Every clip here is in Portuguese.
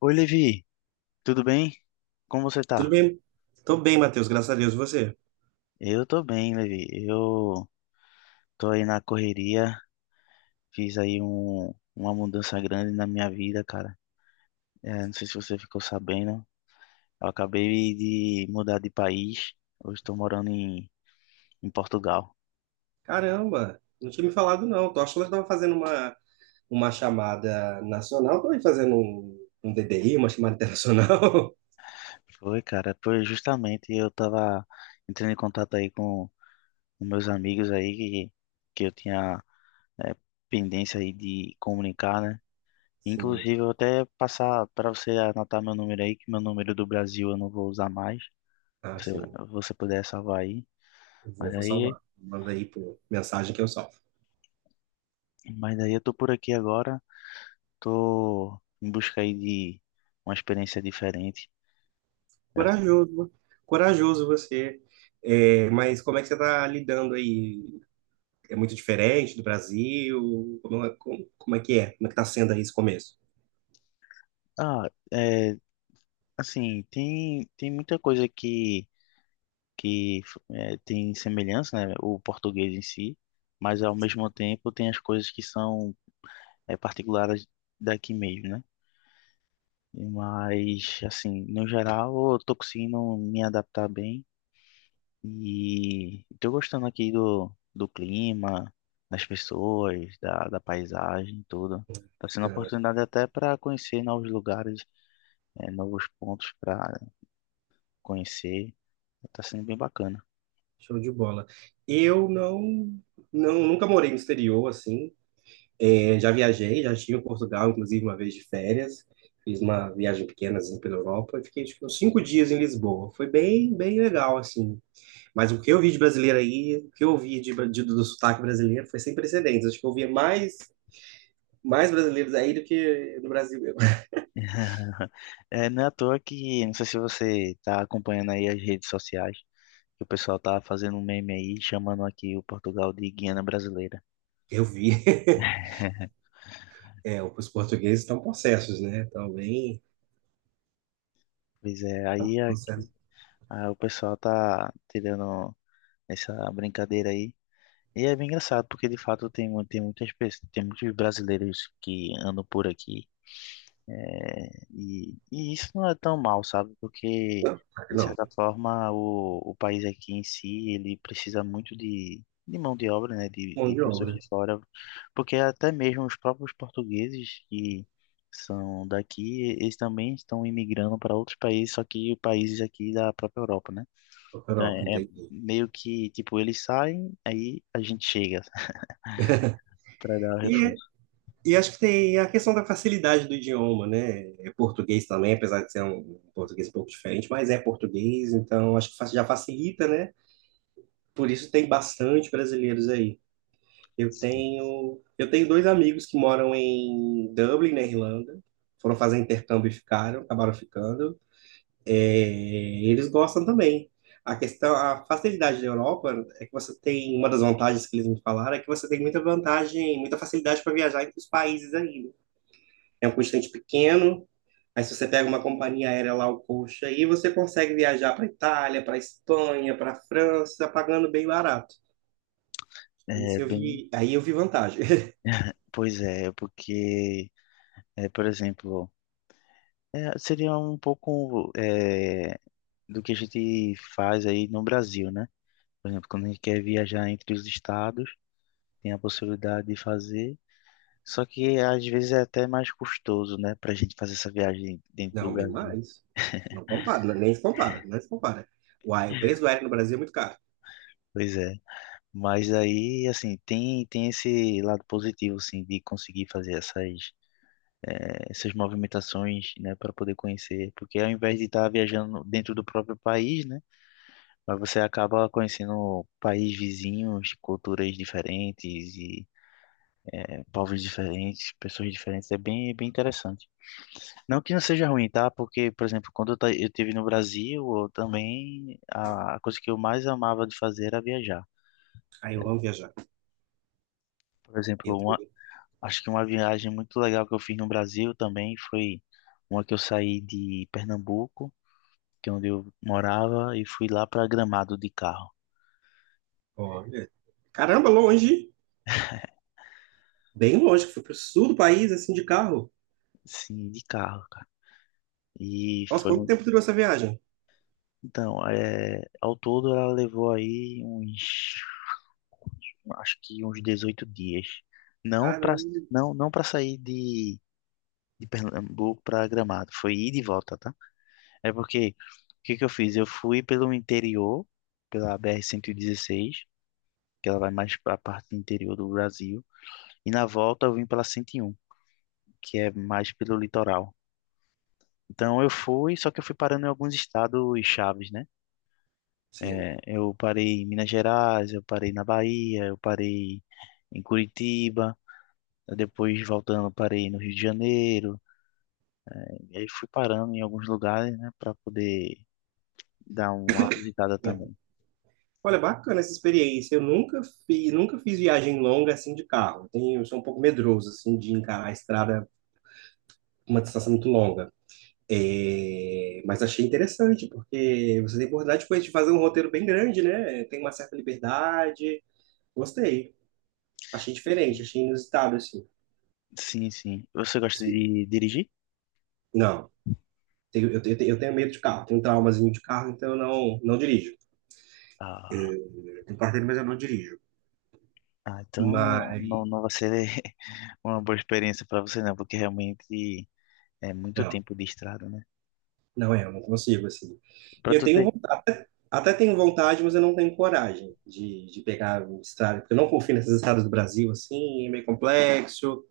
Oi, Levi, tudo bem? Como você Tudo tá? bem? Tô bem, Matheus, graças a Deus. E você? Eu tô bem, Levi. Eu tô aí na correria, fiz aí uma mudança grande na minha vida, cara. É, não sei se você ficou sabendo, eu acabei de mudar de país. Hoje estou morando em Portugal. Caramba, não tinha me falado não. Tô achando que tava fazendo uma chamada nacional, tô aí fazendo um DDI, uma chamada internacional. Foi, cara, foi justamente eu tava entrando em contato aí com meus amigos aí que eu tinha é, pendência aí de comunicar, né? Sim, Inclusive, eu vou até passar para você anotar meu número aí, que meu número do Brasil eu não vou usar mais. ah, Se Você, sim. você puder salvar aí. Vou, Mas vou aí, salvar. Manda aí por mensagem que eu salvo. mas aí eu tô por aqui agora, tô em busca aí de uma experiência diferente. Corajoso, corajoso você. É, mas como é que você tá lidando aí? É muito diferente do Brasil? Como é que é? Como é que tá sendo aí esse começo? Ah, é, assim, tem muita coisa que tem semelhança, né? O português em si, mas ao mesmo tempo tem as coisas que são particulares daqui mesmo, né? Mas, assim, no geral, eu tô conseguindo me adaptar bem e tô gostando aqui do clima, das pessoas, da paisagem, tudo. Tá sendo uma oportunidade até para conhecer novos lugares, novos pontos para conhecer. Tá sendo bem bacana. Show de bola. Eu não nunca morei no exterior assim. É, já viajei, já estive em Portugal, inclusive uma vez de férias. Fiz uma viagem pequena assim, pela Europa e fiquei acho que uns 5 dias em Lisboa. Foi bem, bem legal assim. Mas o que eu vi de brasileiro aí, o que eu vi do sotaque brasileiro foi sem precedentes. Acho que eu via mais brasileiros aí do que no Brasil mesmo. É, não é à toa que, não sei se você tá acompanhando aí as redes sociais, que o pessoal tá fazendo um meme aí, chamando aqui o Portugal de Guiana Brasileira. Eu vi. É, os portugueses estão possessos, né? Estão bem, Pois é, estão aí aqui possessos. Aí o pessoal tá tirando essa brincadeira aí. E é bem engraçado, porque de fato tem, tem muitas pessoas, tem muitos brasileiros que andam por aqui. E isso não é tão mal, sabe? Porque, Não, de não, certa forma, o país aqui em si, ele precisa muito de mão de obra, né? De, mão de de pessoas obra. de fora. Porque até mesmo os próprios portugueses que são daqui, eles também estão imigrando para outros países, só que países aqui da própria Europa, né? Então Europa, é entendi. meio que, tipo, eles saem, aí a gente chega para dar o reforço. E acho que tem a questão da facilidade do idioma, né? É português também, apesar de ser um português um pouco diferente, mas é português, então acho que já facilita, né? Por isso tem bastante brasileiros aí. Eu Sim. tenho, eu tenho dois amigos que moram em Dublin, na Irlanda. Foram fazer intercâmbio e ficaram, acabaram ficando. É, eles gostam também. A questão, a facilidade da Europa é que você tem, uma das vantagens que eles me falaram é que você tem muita vantagem, muita facilidade para viajar entre os países aí, né? É um constante pequeno. Aí se você pega uma companhia aérea lá, o coxa, aí você consegue viajar para Itália, para Espanha, para França, pagando bem barato. É Isso eu bem, vi, aí eu vi vantagem. pois é, porque, por exemplo, seria um pouco do que a gente faz aí no Brasil, né? Por exemplo, quando a gente quer viajar entre os estados, tem a possibilidade de fazer, só que às vezes é até mais custoso, né, para a gente fazer essa viagem dentro do Não, bem Brasil. mais. Não compara, é nem se compara, não se compara. Uai, o preço do aéreo no Brasil é muito caro. Pois é. Mas aí, assim, tem esse lado positivo, assim, de conseguir fazer essas movimentações, né, para poder conhecer. Porque ao invés de estar viajando dentro do próprio país, né, mas você acaba conhecendo países vizinhos, culturas diferentes e povos diferentes, pessoas diferentes. É bem interessante. Não que não seja ruim, tá? Porque, por exemplo, quando eu estive no Brasil, eu também a coisa que eu mais amava de fazer era viajar. Aí eu amo viajar. Por exemplo, Eu um fui, Acho que uma viagem muito legal que eu fiz no Brasil também foi uma que eu saí de Pernambuco, que é onde eu morava, e fui lá para Gramado de carro. olha, caramba, longe, bem longe, que fui pro sul do país, assim, de carro. Sim, de carro, cara. E Nossa, foi. quanto mu- tempo durou essa viagem? Então, ao todo ela levou aí uns. Acho que uns 18 dias. Não para Caramba, não, para sair de, Pernambuco para Gramado. Foi ir de volta, tá? É porque. O que que eu fiz? Eu fui pelo interior, pela BR-116, que ela vai mais para a parte interior do Brasil. E na volta eu vim pela 101, que é mais pelo litoral. Então eu fui, só que eu fui parando em alguns estados chaves, né? sim. Eu parei em Minas Gerais, eu parei na Bahia, eu parei em Curitiba, depois voltando eu parei no Rio de Janeiro. E aí fui parando em alguns lugares, né, para poder dar uma visitada também. Olha, bacana essa experiência. Eu nunca fiz, nunca fiz viagem longa assim de carro. Eu sou um pouco medroso assim de encarar a estrada uma distância muito longa. É, mas achei interessante porque você tem oportunidade depois de fazer um roteiro bem grande, né? Tem uma certa liberdade. Gostei. Achei diferente, achei inusitado assim. Sim, sim. Você gosta Sim. de dirigir? Não, eu tenho medo de carro, tenho um traumazinho de carro, então eu não dirijo. Ah. Eu tenho carteira, mas eu não dirijo. Ah, Mas então não vai ser uma boa experiência para você não, porque realmente é muito não. tempo de estrada, né? Não é, eu não consigo, assim. Para Eu tu tenho ter. vontade, até tenho vontade, mas eu não tenho coragem de pegar um estrada, porque eu não confio nessas estradas do Brasil, assim, é meio complexo.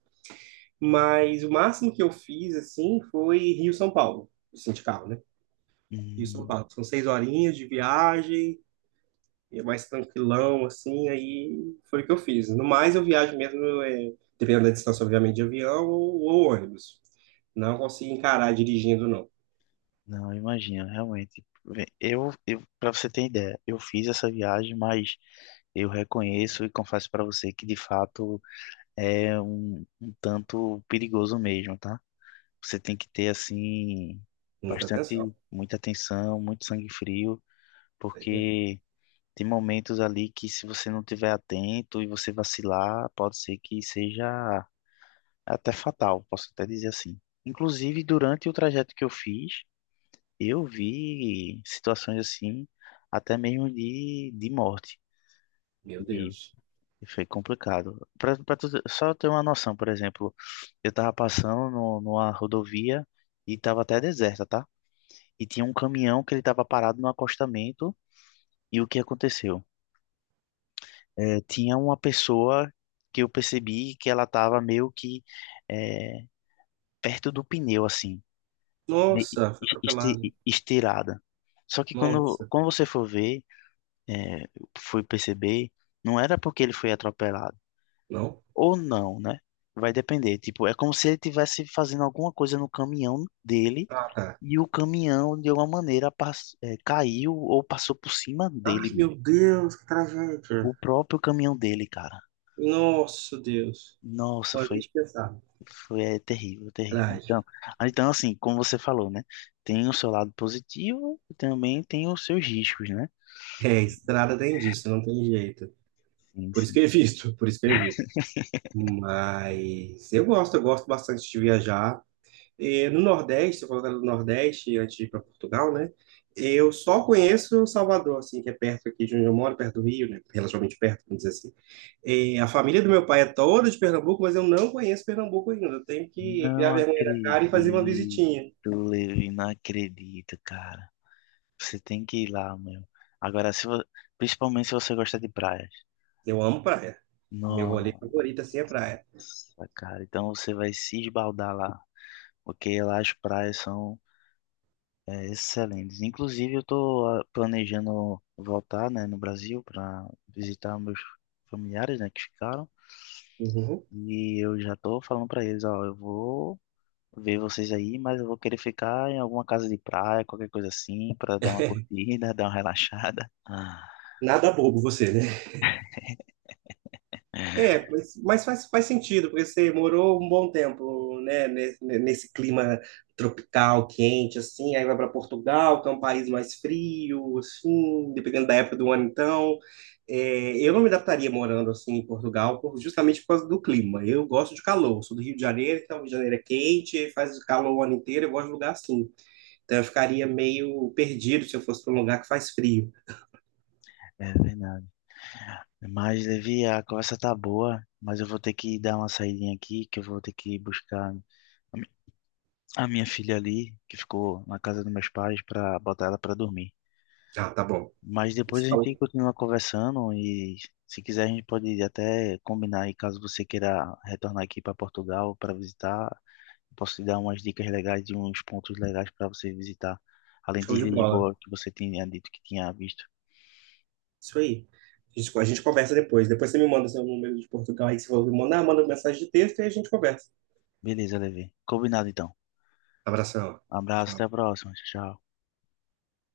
Mas o máximo que eu fiz, assim, foi Rio-São Paulo, assim, de carro, né? Rio-São hum, Paulo. São 6 horinhas de viagem, é mais tranquilão, assim, aí foi o que eu fiz. No mais, eu viajo mesmo, é, dependendo da distância, obviamente, de avião ou ônibus. Não consigo encarar dirigindo, não. não, imagina, realmente. Vê, eu para você ter ideia, eu fiz essa viagem, mas eu reconheço e confesso para você que de fato é um tanto perigoso mesmo, tá? Você tem que ter assim Muita atenção. bastante muita atenção, muito sangue frio, Pois é. porque. Tem momentos ali que se você não tiver atento e você vacilar, pode ser que seja até fatal, posso até dizer assim. Inclusive, durante o trajeto que eu fiz, eu vi situações assim, até mesmo de morte. Meu E Deus. foi complicado. Pra tu, só ter uma noção, por exemplo, eu tava passando no, numa rodovia e tava até deserta, tá? E tinha um caminhão que ele tava parado no acostamento e o que aconteceu? Tinha uma pessoa que eu percebi que ela estava meio que eh, perto do pneu, assim, de- Nossa, foi atropelado. estirada. Só que quando, Nossa, quando você for ver, eh, fui perceber, não era porque ele foi atropelado, não? ou não, né? Vai depender. Tipo, é como se ele estivesse fazendo alguma coisa no caminhão dele Ah, tá. e o caminhão, de alguma maneira, caiu ou passou por cima dele, Ai, meu. meu Deus, que O tragédia. próprio caminhão dele, cara. Nossa, Deus. Nossa, Pode foi. nem pensar. Foi, é terrível, terrível. Trágico. Então, assim, como você falou, né? Tem o seu lado positivo e também tem os seus riscos, né? É, estrada tem disso, não tem jeito. Sim, Por isso que sim. eu evito, por isso que eu evito. Mas eu gosto bastante de viajar. E no Nordeste, se eu colocando no Nordeste, antes de ir para Portugal, né? Eu só conheço Salvador, assim, que é perto aqui de onde eu moro, perto do Rio, né? Relativamente perto, vamos dizer assim. E a família do meu pai é toda de Pernambuco, mas eu não conheço Pernambuco ainda. Eu tenho que criar Não vergonha na cara e fazer uma acredito, visitinha. Levi, não acredito, cara. Você tem que ir lá, meu. Agora, se vo- principalmente se você gosta de praias. Eu amo praia. Meu rolê Nossa, favorito, assim, é praia. cara. Então você vai se esbaldar lá. Porque lá as praias são excelente. Inclusive, eu estou planejando voltar, né, no Brasil para visitar meus familiares, né, que ficaram. Uhum. E eu já estou falando para eles, ó, eu vou ver vocês aí, mas eu vou querer ficar em alguma casa de praia, qualquer coisa assim, para dar uma curtida, dar uma relaxada. Ah, Nada bobo você, né? É, mas faz, faz sentido, porque você morou um bom tempo, né, nesse clima tropical, quente, assim, aí vai para Portugal, que é um país mais frio, assim, dependendo da época do ano, então. É, eu não me adaptaria morando assim em Portugal, justamente por causa do clima. Eu gosto de calor, sou do Rio de Janeiro, então o Rio de Janeiro é quente, faz calor o ano inteiro, eu gosto de lugar assim. Então eu ficaria meio perdido se eu fosse para um lugar que faz frio. é verdade. Mas, Levi, a conversa tá boa, mas eu vou ter que dar uma saidinha aqui, que eu vou ter que buscar a mi- a minha filha ali, que ficou na casa dos meus pais, para botar ela para dormir. Ah, tá bom. Mas depois Você a gente falou, continua conversando e se quiser a gente pode até combinar aí caso você queira retornar aqui para Portugal para visitar, posso te dar umas dicas legais de uns pontos legais para você visitar, além de show de bola. Lisboa que você tinha dito que tinha visto. Isso aí. A gente conversa depois. Depois você me manda seu número de Portugal aí, que você falou, me manda, manda mensagem de texto e a gente conversa. Beleza, Levi. Combinado então. Abração. Abraço, até Tchau. a próxima. Tchau.